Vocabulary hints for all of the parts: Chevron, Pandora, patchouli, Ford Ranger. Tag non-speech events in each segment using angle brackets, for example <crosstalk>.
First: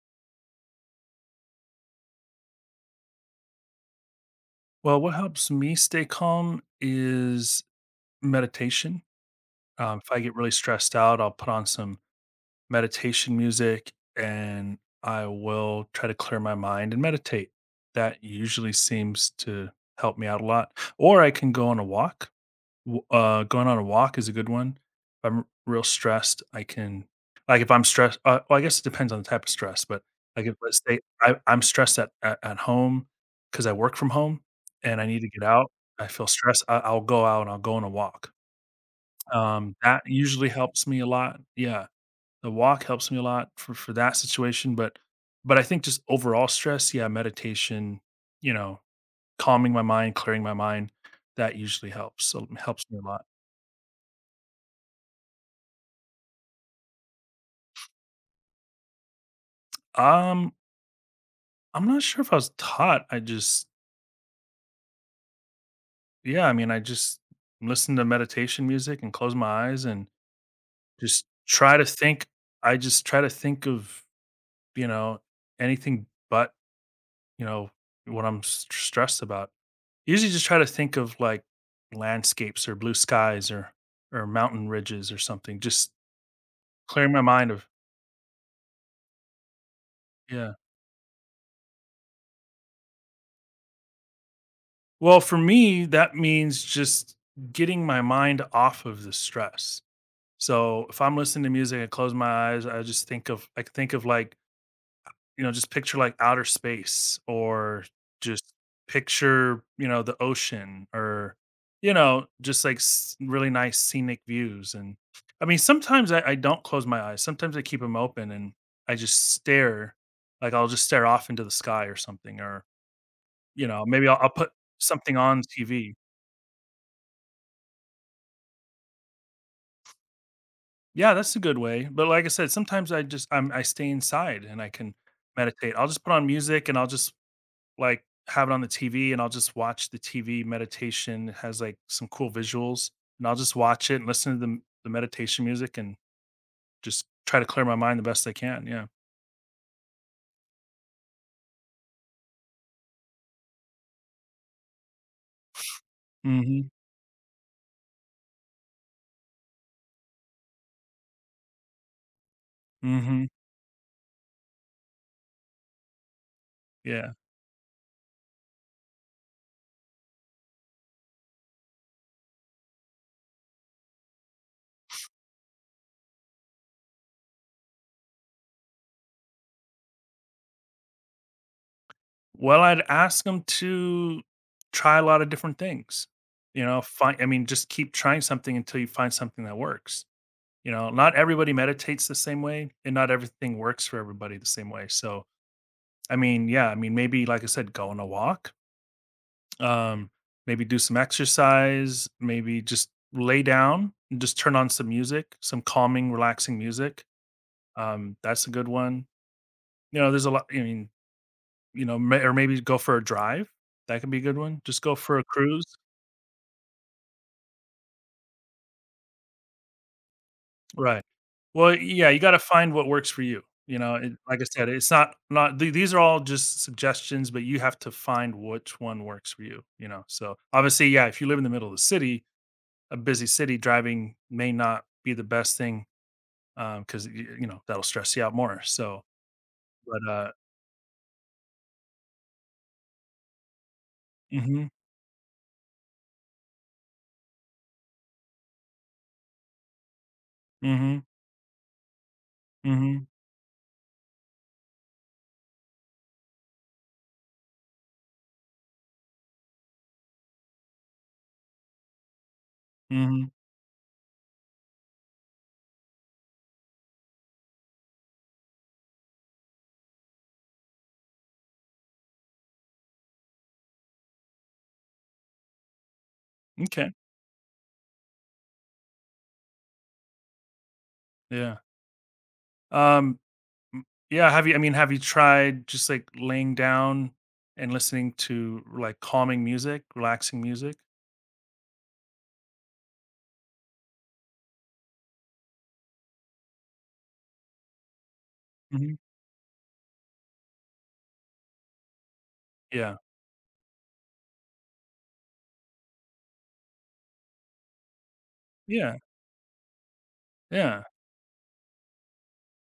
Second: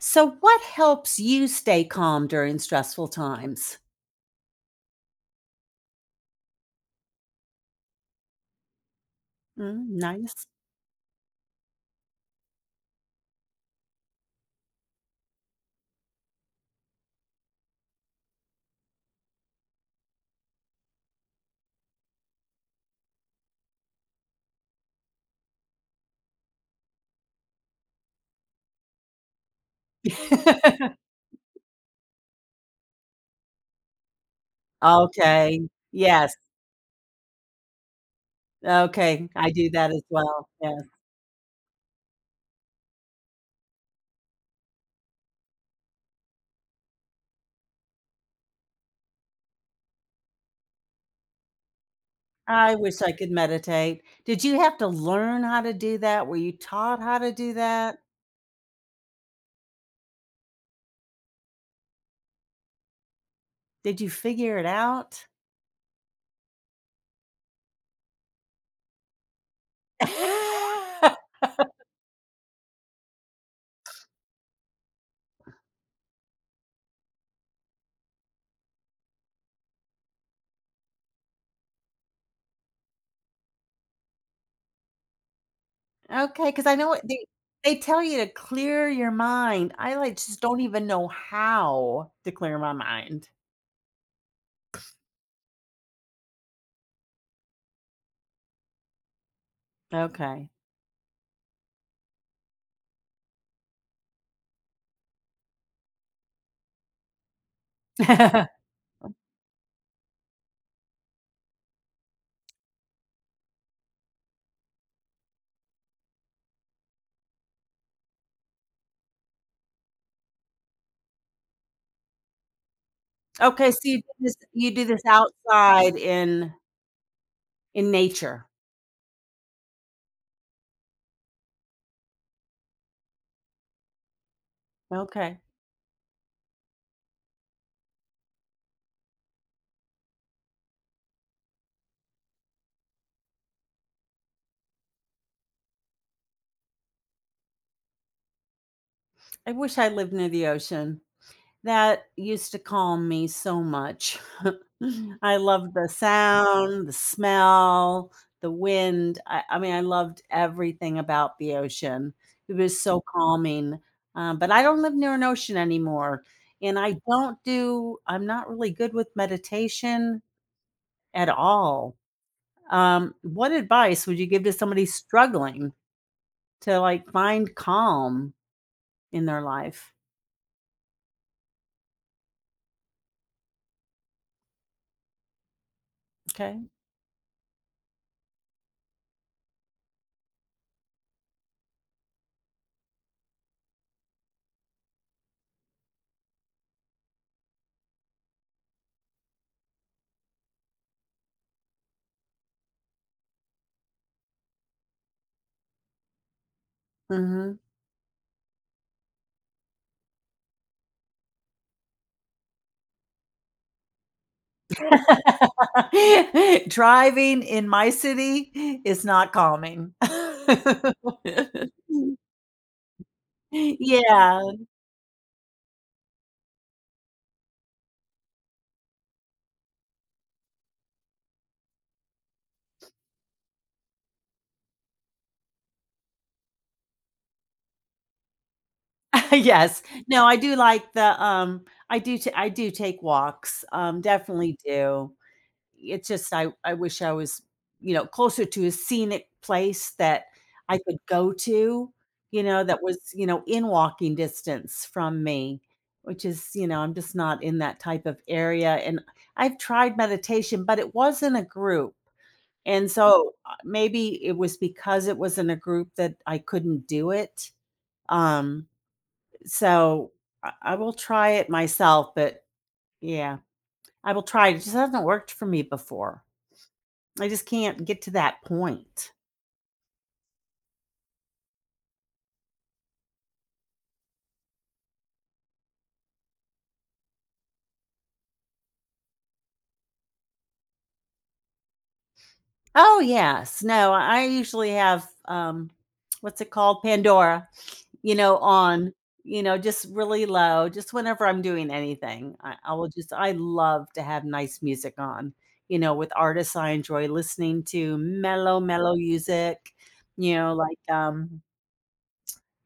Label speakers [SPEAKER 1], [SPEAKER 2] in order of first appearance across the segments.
[SPEAKER 1] So, what helps you stay calm during stressful times?
[SPEAKER 2] Well, what helps me stay calm is meditation.
[SPEAKER 1] Mm,
[SPEAKER 2] If I get
[SPEAKER 1] nice.
[SPEAKER 2] really stressed out, I'll put on some meditation music and I will try to clear my mind and meditate. That usually seems to help me out a lot. Or I can go on a walk. W going on a walk is a good one. If I'm real stressed, I can like, if I'm stressed well, I guess it depends on the type of stress, but, like, if let's
[SPEAKER 1] <laughs>
[SPEAKER 2] say I'm stressed at home because I work from home and I need to get
[SPEAKER 1] Okay.
[SPEAKER 2] out, I feel
[SPEAKER 1] Yes.
[SPEAKER 2] stressed, I'll go out and I'll go on a walk.
[SPEAKER 1] Okay. I do
[SPEAKER 2] Um,
[SPEAKER 1] that
[SPEAKER 2] that
[SPEAKER 1] as
[SPEAKER 2] usually
[SPEAKER 1] well. Yes.
[SPEAKER 2] helps me a lot. Yeah, the walk helps me a lot for that situation, but I think just overall stress, yeah, meditation, you know, calming my mind, clearing my mind, that usually helps, so, it
[SPEAKER 1] I
[SPEAKER 2] helps me
[SPEAKER 1] wish
[SPEAKER 2] a
[SPEAKER 1] I
[SPEAKER 2] lot.
[SPEAKER 1] could meditate. Did you have to learn how to do that? Were you taught how to do that?
[SPEAKER 2] Um, I'm not sure if I was taught. I just,
[SPEAKER 1] Did you figure it out?
[SPEAKER 2] yeah, I mean, I just listen to meditation music and close my eyes and
[SPEAKER 1] <laughs>
[SPEAKER 2] just try to think. I just try to think of, you know, anything but, you know, what I'm stressed about. Usually just try to think of like landscapes or blue skies or mountain ridges or something, just
[SPEAKER 1] Okay. Because I know what
[SPEAKER 2] clearing my mind of,
[SPEAKER 1] they tell you to clear your mind. I, like, just
[SPEAKER 2] yeah.
[SPEAKER 1] don't even know how to clear my mind.
[SPEAKER 2] Well, for me, that means just getting my mind off of the stress.
[SPEAKER 1] Okay.
[SPEAKER 2] So if I'm listening to music and close my eyes, I can think of like, just picture like outer space or just
[SPEAKER 1] <laughs>
[SPEAKER 2] picture, the ocean or, just like really nice scenic views. And I mean, sometimes I don't close my eyes. Sometimes I keep them open and I just stare, like I'll just stare off into the sky or something, or,
[SPEAKER 1] Okay, so
[SPEAKER 2] maybe I'll put
[SPEAKER 1] you do this
[SPEAKER 2] something on TV.
[SPEAKER 1] outside in nature.
[SPEAKER 2] Yeah, that's a good way, but like I said, sometimes I stay inside and I can
[SPEAKER 1] Okay.
[SPEAKER 2] meditate. I'll just put on music and I'll just, like, have it on the TV and I'll just watch the TV meditation. It has, like, some cool visuals, and I'll just watch it and listen to the meditation music and just try to clear my mind the best I can, yeah.
[SPEAKER 1] I wish I lived near the ocean. That used to calm me so much. <laughs> I loved the
[SPEAKER 2] Mhm,
[SPEAKER 1] sound, the smell, the wind. I mean, I loved everything about the ocean. It was so
[SPEAKER 2] mhm,
[SPEAKER 1] calming. But I don't live near an ocean anymore, and I
[SPEAKER 2] yeah.
[SPEAKER 1] don't do I'm not really good with meditation at all. What advice would you give to somebody struggling to, like, find calm in their life?
[SPEAKER 2] Well, I'd ask them to try a lot of different things,
[SPEAKER 1] Okay.
[SPEAKER 2] you know, find. I mean, just keep trying something until you find something that works. You know, not everybody meditates the same way and not everything works for everybody the same way. So, I mean, yeah, maybe like I said, go on a walk, um, maybe do some exercise, maybe just lay down and just turn on some music, some calming, relaxing music.
[SPEAKER 1] Mhm.
[SPEAKER 2] That's a good one. You know, there's a lot, I mean, or maybe go for a drive. That could be a good one. Just go for a cruise.
[SPEAKER 1] <laughs> Driving in my city is not calming. <laughs>
[SPEAKER 2] Right. Well, yeah, you gotta find what works for you, and like
[SPEAKER 1] Yeah.
[SPEAKER 2] I said, it's not these are all just suggestions, but you have to find which one works for you, you know? So, obviously, yeah, if you live in the middle of the city, a busy city, driving may not be the best thing, because that'll stress you out more, so
[SPEAKER 1] <laughs> Yes.
[SPEAKER 2] but,
[SPEAKER 1] No,
[SPEAKER 2] uh
[SPEAKER 1] I do like the I do ta I do take walks, definitely
[SPEAKER 2] mm
[SPEAKER 1] do. It's just I wish I was, you know, closer to a scenic place that I could
[SPEAKER 2] Mhm,
[SPEAKER 1] go to, you know,
[SPEAKER 2] mm
[SPEAKER 1] that was,
[SPEAKER 2] mhm,
[SPEAKER 1] you know, in walking distance from me, which is, you know, I'm just not in that type of area, and I've tried meditation, but it was not a group, and
[SPEAKER 2] mhm, mhm.
[SPEAKER 1] so, maybe it was because it was in a group that I couldn't do it, um, so I will try it myself, but yeah, I will try it just hasn't worked for me before.
[SPEAKER 2] Okay,
[SPEAKER 1] I just can't get to that point.
[SPEAKER 2] yeah. Um M Yeah, have you I mean, have you tried just, like, laying down and listening to, like, calming music, relaxing music?
[SPEAKER 1] Oh, yes. No, I usually have, what's it called? Pandora, you know, on,
[SPEAKER 2] Mhm.
[SPEAKER 1] you know, just really low, just whenever I'm doing anything. I will
[SPEAKER 2] Yeah.
[SPEAKER 1] just, I love to have nice music on, you know, with artists I enjoy listening to, mellow, mellow
[SPEAKER 2] Yeah,
[SPEAKER 1] music, you know, like,
[SPEAKER 2] yeah,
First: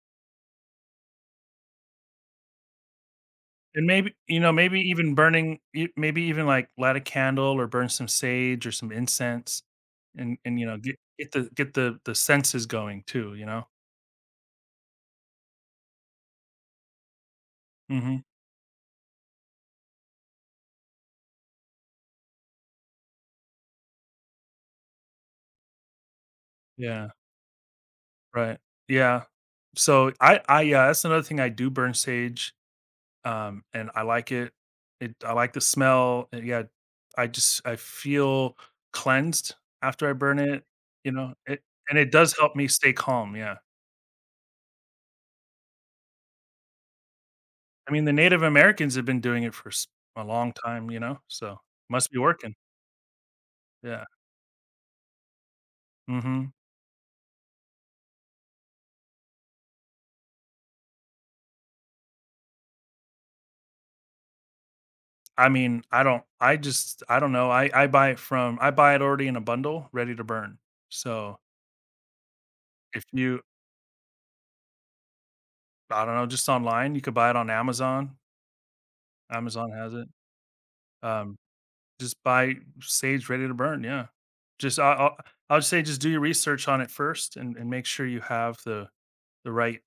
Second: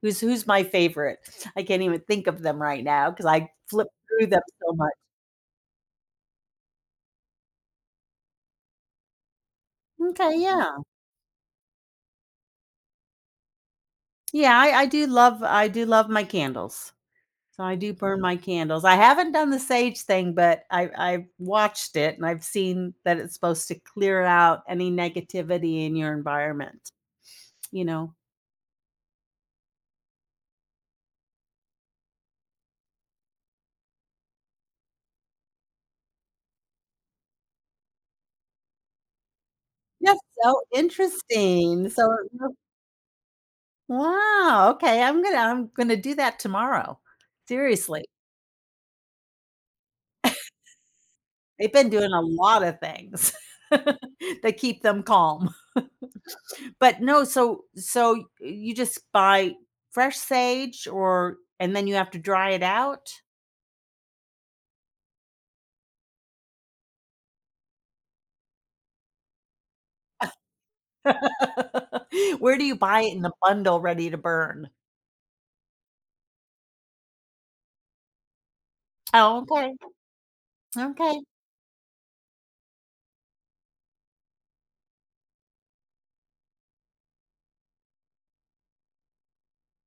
[SPEAKER 1] who's my favorite? I can't even think of them right now because I
[SPEAKER 2] and
[SPEAKER 1] flip
[SPEAKER 2] maybe
[SPEAKER 1] through them so
[SPEAKER 2] maybe
[SPEAKER 1] much.
[SPEAKER 2] even burning e maybe even, like, light a candle or burn some sage or some incense and
[SPEAKER 1] Okay.
[SPEAKER 2] and,
[SPEAKER 1] Yeah.
[SPEAKER 2] get the senses going too, you know?
[SPEAKER 1] Yeah. I do love, I do love my candles. So I do burn
[SPEAKER 2] Mhm.
[SPEAKER 1] my candles. I haven't done the sage thing, but I I've watched it and I've seen that it's supposed to clear out any negativity in your environment,
[SPEAKER 2] Yeah,
[SPEAKER 1] you know?
[SPEAKER 2] right. Yeah. So, I yeah, that's another thing I do burn sage. And I like it. I like the smell. And yeah, I feel cleansed after I
[SPEAKER 1] That's
[SPEAKER 2] burn
[SPEAKER 1] so
[SPEAKER 2] it, you know? It
[SPEAKER 1] interesting.
[SPEAKER 2] and
[SPEAKER 1] So
[SPEAKER 2] it does help me stay calm, yeah.
[SPEAKER 1] wow, okay, I'm gonna do that tomorrow.
[SPEAKER 2] I mean,
[SPEAKER 1] Seriously.
[SPEAKER 2] the Native Americans have been doing it for s a long time, you know? So,
[SPEAKER 1] They've been
[SPEAKER 2] must
[SPEAKER 1] doing
[SPEAKER 2] be
[SPEAKER 1] a
[SPEAKER 2] working.
[SPEAKER 1] lot of things <laughs>
[SPEAKER 2] Yeah.
[SPEAKER 1] that keep them calm.
[SPEAKER 2] Mhm.
[SPEAKER 1] But no, so you just buy fresh sage or and then you have to dry it out?
[SPEAKER 2] I mean, I don't know. I buy it from I buy it already in a bundle ready to burn. So,
[SPEAKER 1] <laughs> Where do you buy
[SPEAKER 2] if
[SPEAKER 1] it in a
[SPEAKER 2] you
[SPEAKER 1] bundle ready to burn?
[SPEAKER 2] I don't know, just online, you could buy it on Amazon.
[SPEAKER 1] Oh,
[SPEAKER 2] Amazon
[SPEAKER 1] okay.
[SPEAKER 2] has it.
[SPEAKER 1] Okay.
[SPEAKER 2] Um Just buy sage ready to burn, yeah. Just I would say just do your research on it first and make sure you have the right,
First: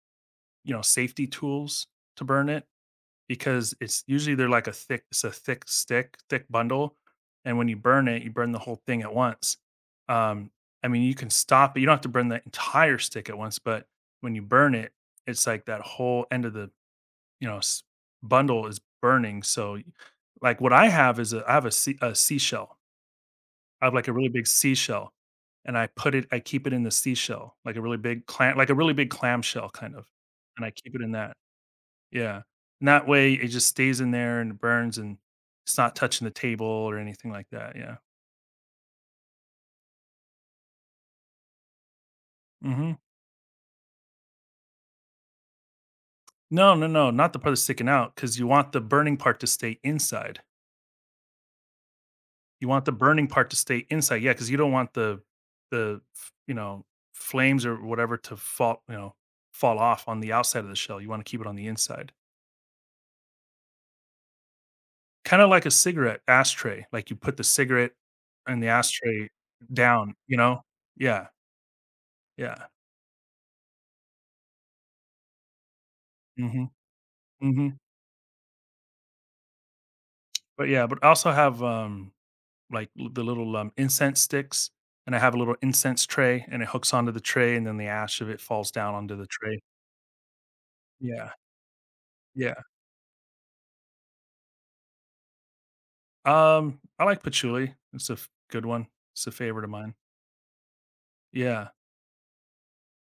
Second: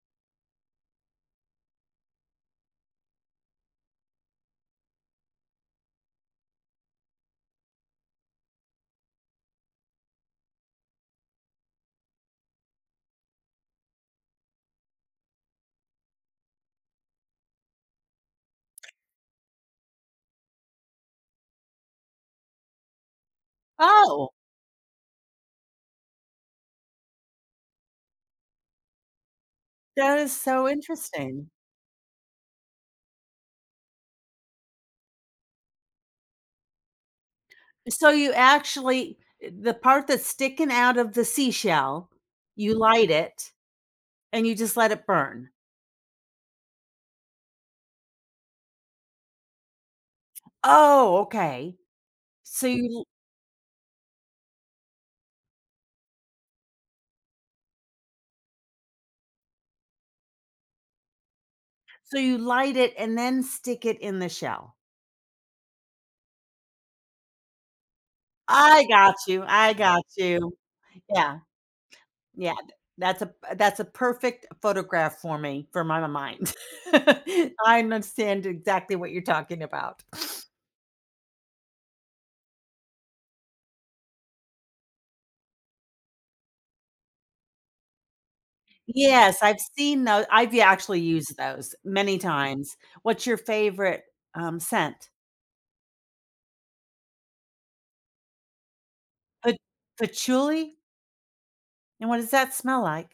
[SPEAKER 2] safety tools to burn it because it's usually they're like a thick it's a thick stick, thick bundle, and when you burn it, you burn the whole thing at once. Um, I mean, you can stop it. You don't have to burn the entire stick at once, but when you burn it, it's like that whole end of the, you know, s- bundle is burning, so like what I have is a I have a sea, a seashell I have, like, a really
[SPEAKER 1] Oh,
[SPEAKER 2] big seashell, and I put it I keep it in the seashell, like a really big clamshell kind of,
[SPEAKER 1] that is
[SPEAKER 2] and
[SPEAKER 1] so
[SPEAKER 2] I keep it in that.
[SPEAKER 1] interesting.
[SPEAKER 2] Yeah, and that way, it just stays in there and it burns, and it's not touching the table or anything like that, yeah.
[SPEAKER 1] So you actually the part that's sticking out of the seashell, you
[SPEAKER 2] Mhm.
[SPEAKER 1] light it and you just let it burn.
[SPEAKER 2] No, no, no, not the part that's sticking out, because you want the burning part to stay inside.
[SPEAKER 1] Oh, okay. So
[SPEAKER 2] You want the
[SPEAKER 1] you
[SPEAKER 2] burning part to stay inside, yeah, because you don't want the the f you know, flames or whatever to fall off on the outside of the shell, you wanna keep it on the inside.
[SPEAKER 1] so you light it and then stick it in the shell.
[SPEAKER 2] Kinda like a cigarette ashtray, like, you put the cigarette and the
[SPEAKER 1] I got
[SPEAKER 2] ashtray
[SPEAKER 1] you. I got
[SPEAKER 2] down, you
[SPEAKER 1] you.
[SPEAKER 2] know? Yeah,
[SPEAKER 1] Yeah. Yeah,
[SPEAKER 2] yeah.
[SPEAKER 1] th that's a perfect photograph for me, for my mind.
[SPEAKER 2] Mhm,
[SPEAKER 1] <laughs>
[SPEAKER 2] mhm.
[SPEAKER 1] I understand exactly what you're talking about.
[SPEAKER 2] But, yeah, but I also have, like, l the little, incense sticks, and I have a little incense tray, and it hooks onto the tray, and then the ash of it falls down onto the
[SPEAKER 1] Yes,
[SPEAKER 2] tray.
[SPEAKER 1] I've seen those. I've actually
[SPEAKER 2] Yeah,
[SPEAKER 1] used those many
[SPEAKER 2] yeah.
[SPEAKER 1] times. What's your favorite, scent?
[SPEAKER 2] I like patchouli. It's a f good one. It's a
[SPEAKER 1] Pa
[SPEAKER 2] favorite of mine.
[SPEAKER 1] patchouli?
[SPEAKER 2] Yeah.
[SPEAKER 1] And what does that smell like?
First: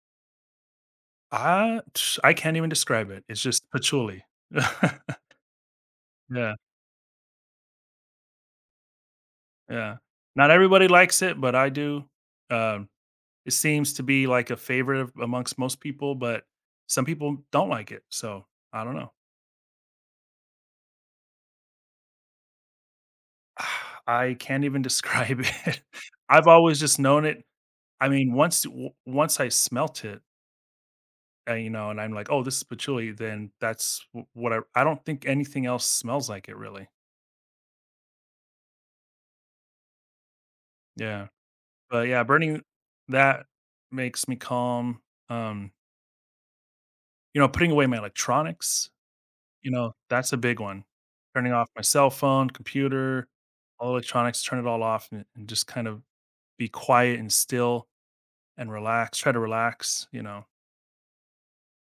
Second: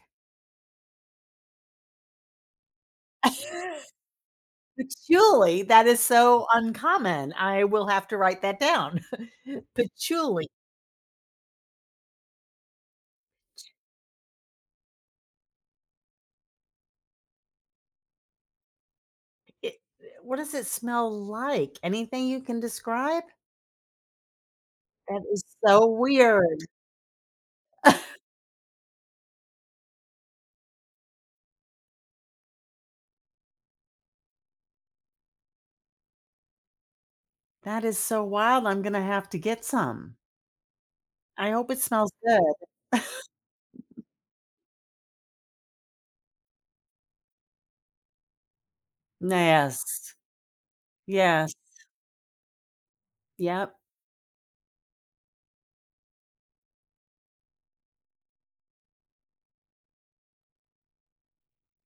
[SPEAKER 2] I <tsk> I can't even describe it. It's just
[SPEAKER 1] <laughs>
[SPEAKER 2] patchouli. <laughs>
[SPEAKER 1] Patchouli? That is so
[SPEAKER 2] Yeah.
[SPEAKER 1] uncommon. I will have to write that down. <laughs>
[SPEAKER 2] Yeah.
[SPEAKER 1] Patchouli.
[SPEAKER 2] Not everybody likes it, but I do. Um, it seems to be like a favorite amongst most people, but some people don't like it. So I don't know.
[SPEAKER 1] It what does it smell like? Anything you can describe?
[SPEAKER 2] <sighs> I can't even
[SPEAKER 1] That
[SPEAKER 2] describe
[SPEAKER 1] is
[SPEAKER 2] it.
[SPEAKER 1] so
[SPEAKER 2] <laughs> I've
[SPEAKER 1] weird.
[SPEAKER 2] always just known it. I
[SPEAKER 1] <laughs>
[SPEAKER 2] mean, once once I smelt it, and I'm like, oh, this is patchouli. Then that's what I. I don't think anything else smells like it, really.
[SPEAKER 1] That is so wild, I'm gonna have to get some.
[SPEAKER 2] Yeah,
[SPEAKER 1] I hope it
[SPEAKER 2] but
[SPEAKER 1] smells
[SPEAKER 2] yeah, burning
[SPEAKER 1] good. <laughs>
[SPEAKER 2] that makes me calm. Um, putting away my electronics. You know,
[SPEAKER 1] Yes.
[SPEAKER 2] that's a big one. Turning
[SPEAKER 1] Yes.
[SPEAKER 2] off my cell phone, computer,
[SPEAKER 1] Yep.
[SPEAKER 2] all electronics, turn it all off and just kind of be quiet and still and relax. Try to relax, you know.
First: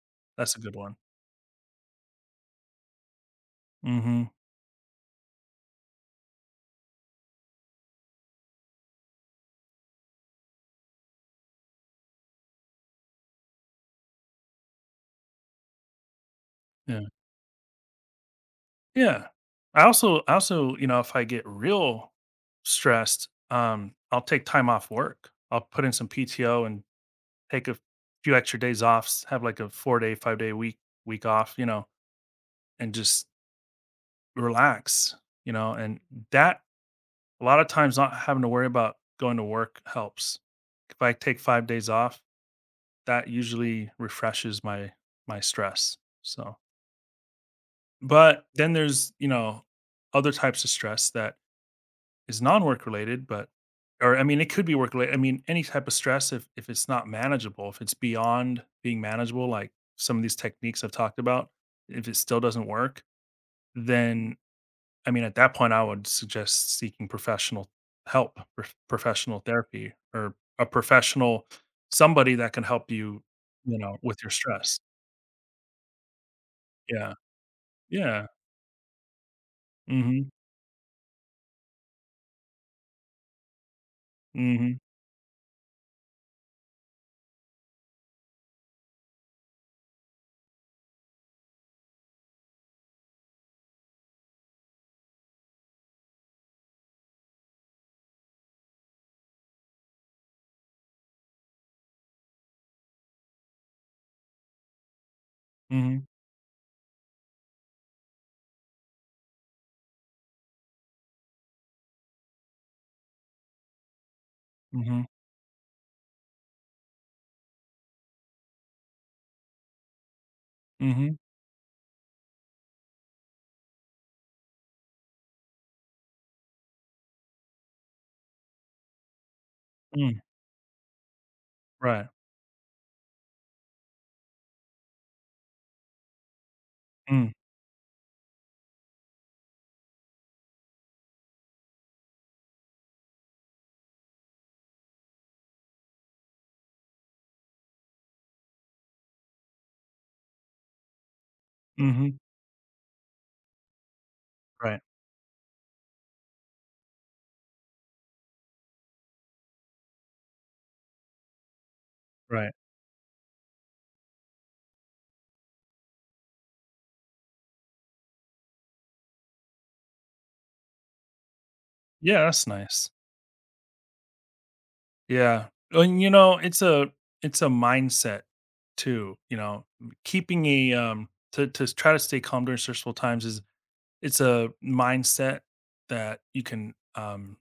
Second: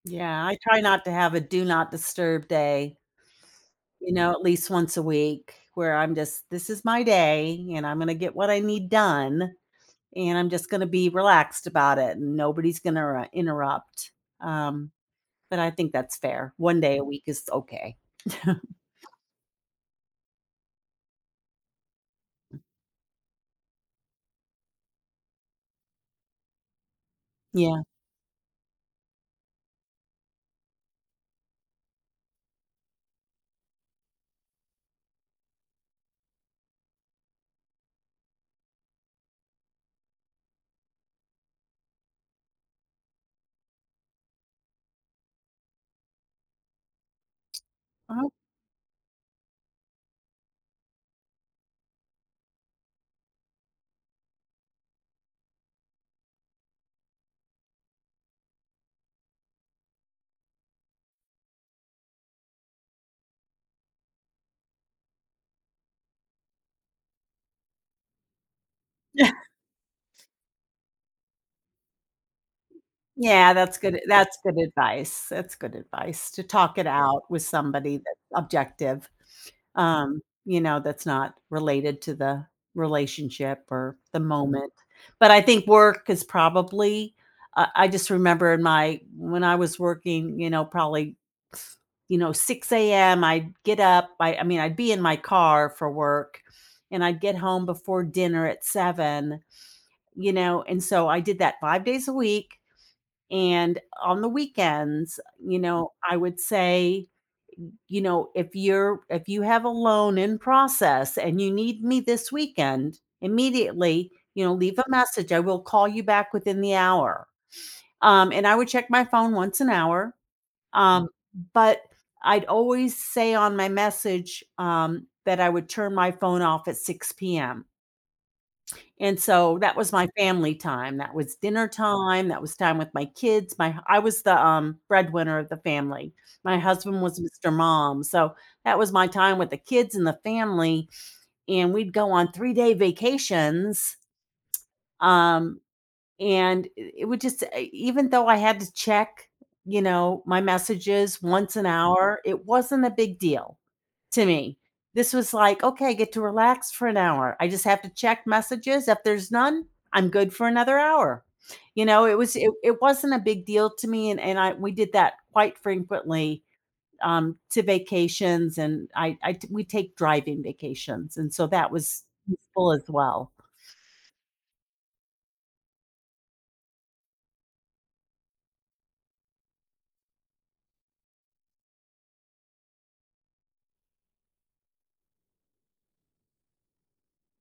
[SPEAKER 1] Yeah,
[SPEAKER 2] That's
[SPEAKER 1] I
[SPEAKER 2] a good
[SPEAKER 1] try
[SPEAKER 2] one.
[SPEAKER 1] not to have a do not disturb day, you
[SPEAKER 2] Hmm.
[SPEAKER 1] know, at least once a week where I'm just, "This is my day, and I'm gonna get what I need done, and I'm just gonna be relaxed about it, and nobody's gonna interrupt." Um, but I think that's fair. 1 day a
[SPEAKER 2] Yeah.
[SPEAKER 1] week is okay. <laughs>
[SPEAKER 2] Yeah. I also, if I get real stressed, I'll take time off work. I'll put in some PTO and take a
[SPEAKER 1] Yeah.
[SPEAKER 2] few extra days off, have like a 4-day, 5-day week off, and just relax, you know, and that a lot of times not having to worry about going to work helps. If I take 5 days off, that usually refreshes my stress, so
[SPEAKER 1] Uh-huh.
[SPEAKER 2] but then there's, other types of stress that is non-work related, but or I mean, it could be work related. I mean, any type of stress if it's not manageable, if it's beyond being manageable, like some of these techniques I've talked about, if it still doesn't work, then I mean, at that point, I would suggest seeking professional help, professional therapy, or a professional somebody that can help you,
[SPEAKER 1] Yeah,
[SPEAKER 2] with your stress.
[SPEAKER 1] that's good advice to talk it
[SPEAKER 2] Yeah.
[SPEAKER 1] out with somebody that's
[SPEAKER 2] Yeah.
[SPEAKER 1] objective,
[SPEAKER 2] Mm-hmm.
[SPEAKER 1] you know, that's not related to the relationship or the moment,
[SPEAKER 2] Mm-hmm.
[SPEAKER 1] but I think work is probably I just remember in my when I was working, you know, probably, you know, 6 a.m., I'd get up, I mean, I'd be in my car for work, and I'd get home before dinner at 7, you know, and so I did that 5 days a week, and on the weekends, you know,
[SPEAKER 2] Mm-hmm.
[SPEAKER 1] I would say, you know, if you're if you have a loan in process and you need me this weekend, immediately, you know, leave a
[SPEAKER 2] Mm-hmm.
[SPEAKER 1] message. I will call you back within the hour. And I would check my phone once an hour. Um,
[SPEAKER 2] Mm-hmm.
[SPEAKER 1] but I'd always say on my message that I would turn my phone off at 6 p.m. And so that was my
[SPEAKER 2] Mm.
[SPEAKER 1] family time, that was dinner
[SPEAKER 2] Right.
[SPEAKER 1] time, that was time with my kids, my I was the, breadwinner of the family. My husband was
[SPEAKER 2] Mm.
[SPEAKER 1] Mr. Mom, so that was my time with the kids and the family, and we'd go on three-day vacations, um, and it would just e, even though I had to check, you know, my messages once an
[SPEAKER 2] Mm-hmm.
[SPEAKER 1] hour, it wasn't a big deal to me.
[SPEAKER 2] Right.
[SPEAKER 1] This was like, okay, I get to relax for an hour. I just have to check messages. If there's none, I'm good for another hour. You know, it was
[SPEAKER 2] Right.
[SPEAKER 1] it wasn't a big deal to me. And I we did that quite frequently to vacations and I t- we take driving vacations. And so that was
[SPEAKER 2] Yeah, that's
[SPEAKER 1] useful as
[SPEAKER 2] nice.
[SPEAKER 1] well.
[SPEAKER 2] Yeah. And you know, it's a mindset too, keeping a to try to stay calm during stressful times is. It's a mindset that you can, um,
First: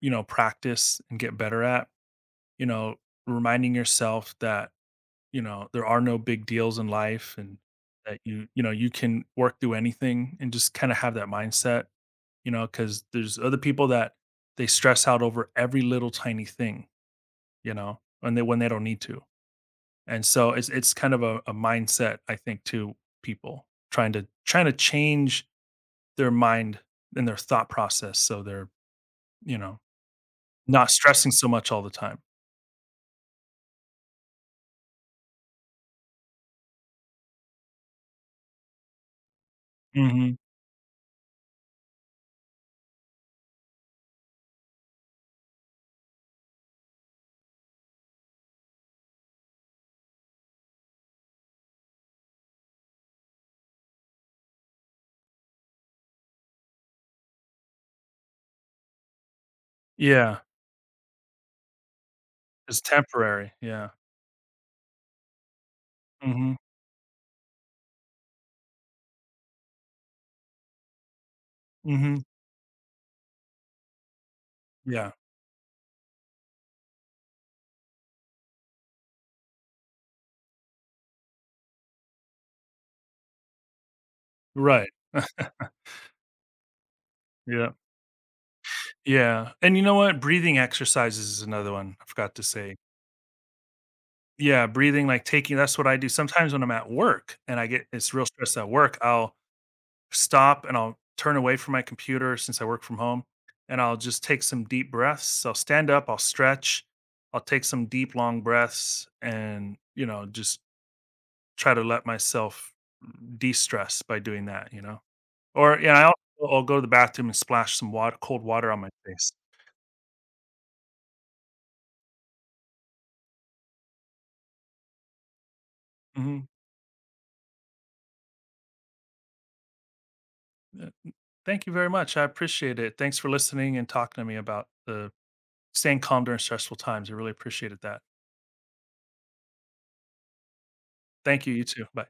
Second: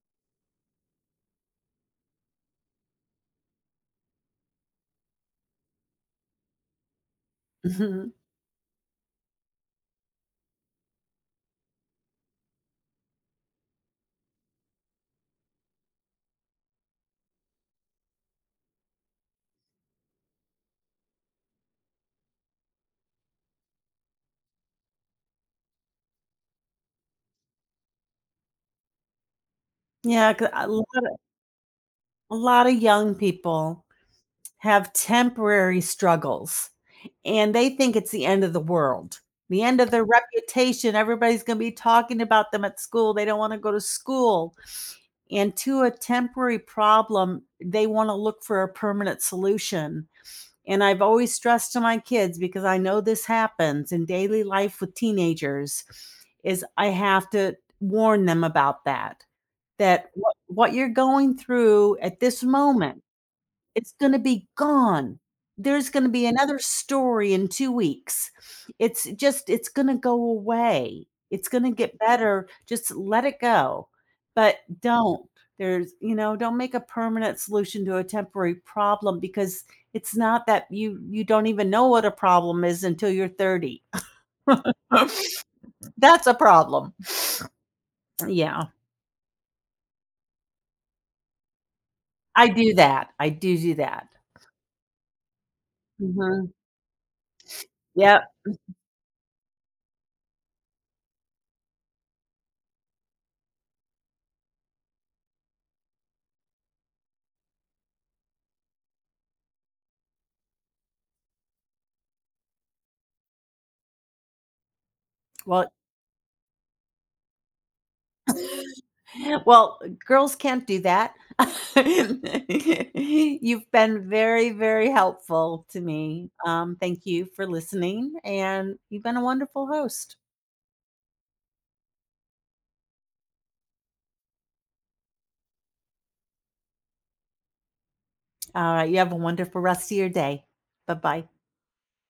[SPEAKER 2] you know, practice and get better at, you know, reminding yourself that, there are no big deals in life and
[SPEAKER 1] Mhm.
[SPEAKER 2] that you can work through anything and just kind of have that mindset, because there's other people that they stress out over every little tiny thing, and they when they don't need to. And so it's kind of a mindset, I think, to people trying to change their mind and their thought process so they're you know,
[SPEAKER 1] Yeah, 'cause
[SPEAKER 2] not stressing so much all the time.
[SPEAKER 1] a lot of young people have temporary struggles and they think it's the end of the world, the end of their
[SPEAKER 2] Mhm.
[SPEAKER 1] reputation. Everybody's going to be talking about them at school. They don't want to go to school. And to a temporary problem, they want to look for a permanent solution. And I've always stressed to my kids because I know this happens in daily life with teenagers is I have to warn them about that that
[SPEAKER 2] Yeah,
[SPEAKER 1] what you're going through at this
[SPEAKER 2] it's
[SPEAKER 1] moment
[SPEAKER 2] temporary, yeah.
[SPEAKER 1] it's gonna be gone. There's gonna be
[SPEAKER 2] Mhm,
[SPEAKER 1] another story in 2 weeks. It's just it's gonna go away. It's gonna get
[SPEAKER 2] mhm,
[SPEAKER 1] better. Just let it go, but
[SPEAKER 2] yeah,
[SPEAKER 1] don't. There's you know, don't make a permanent solution to a temporary problem because it's not that you don't even know what a problem is until you're 30.
[SPEAKER 2] right,
[SPEAKER 1] <laughs> That's a problem.
[SPEAKER 2] yeah,
[SPEAKER 1] Yeah.
[SPEAKER 2] yeah, and you know what? Breathing exercises is another one I forgot to
[SPEAKER 1] I do
[SPEAKER 2] say.
[SPEAKER 1] that. I do that.
[SPEAKER 2] Yeah, breathing, like, taking that's what I do
[SPEAKER 1] Mhm.
[SPEAKER 2] sometimes when I'm at work and I get it's real
[SPEAKER 1] Yep.
[SPEAKER 2] stressed at work, I'll stop and I'll turn away from my computer since I work from home, and I'll just take some deep breaths. I'll stand up, I'll stretch, I'll take some deep, long breaths, and, just try to let myself de-stress by doing that, you know?
[SPEAKER 1] Well
[SPEAKER 2] Or, yeah, I'll go to the bathroom and splash some wat cold water
[SPEAKER 1] <laughs>
[SPEAKER 2] on my face.
[SPEAKER 1] Well, girls can't do that. <laughs> You've been very, very helpful to me.
[SPEAKER 2] Mhm.
[SPEAKER 1] Thank you for listening, and you've been a wonderful host.
[SPEAKER 2] Yeah, mm. Thank you very much, I appreciate it. Thanks for listening and talking to me about the staying calm during stressful times, I really appreciated that.
[SPEAKER 1] All right, you have a wonderful rest of your day. Bye bye.
[SPEAKER 2] Thank you, you too. Bye.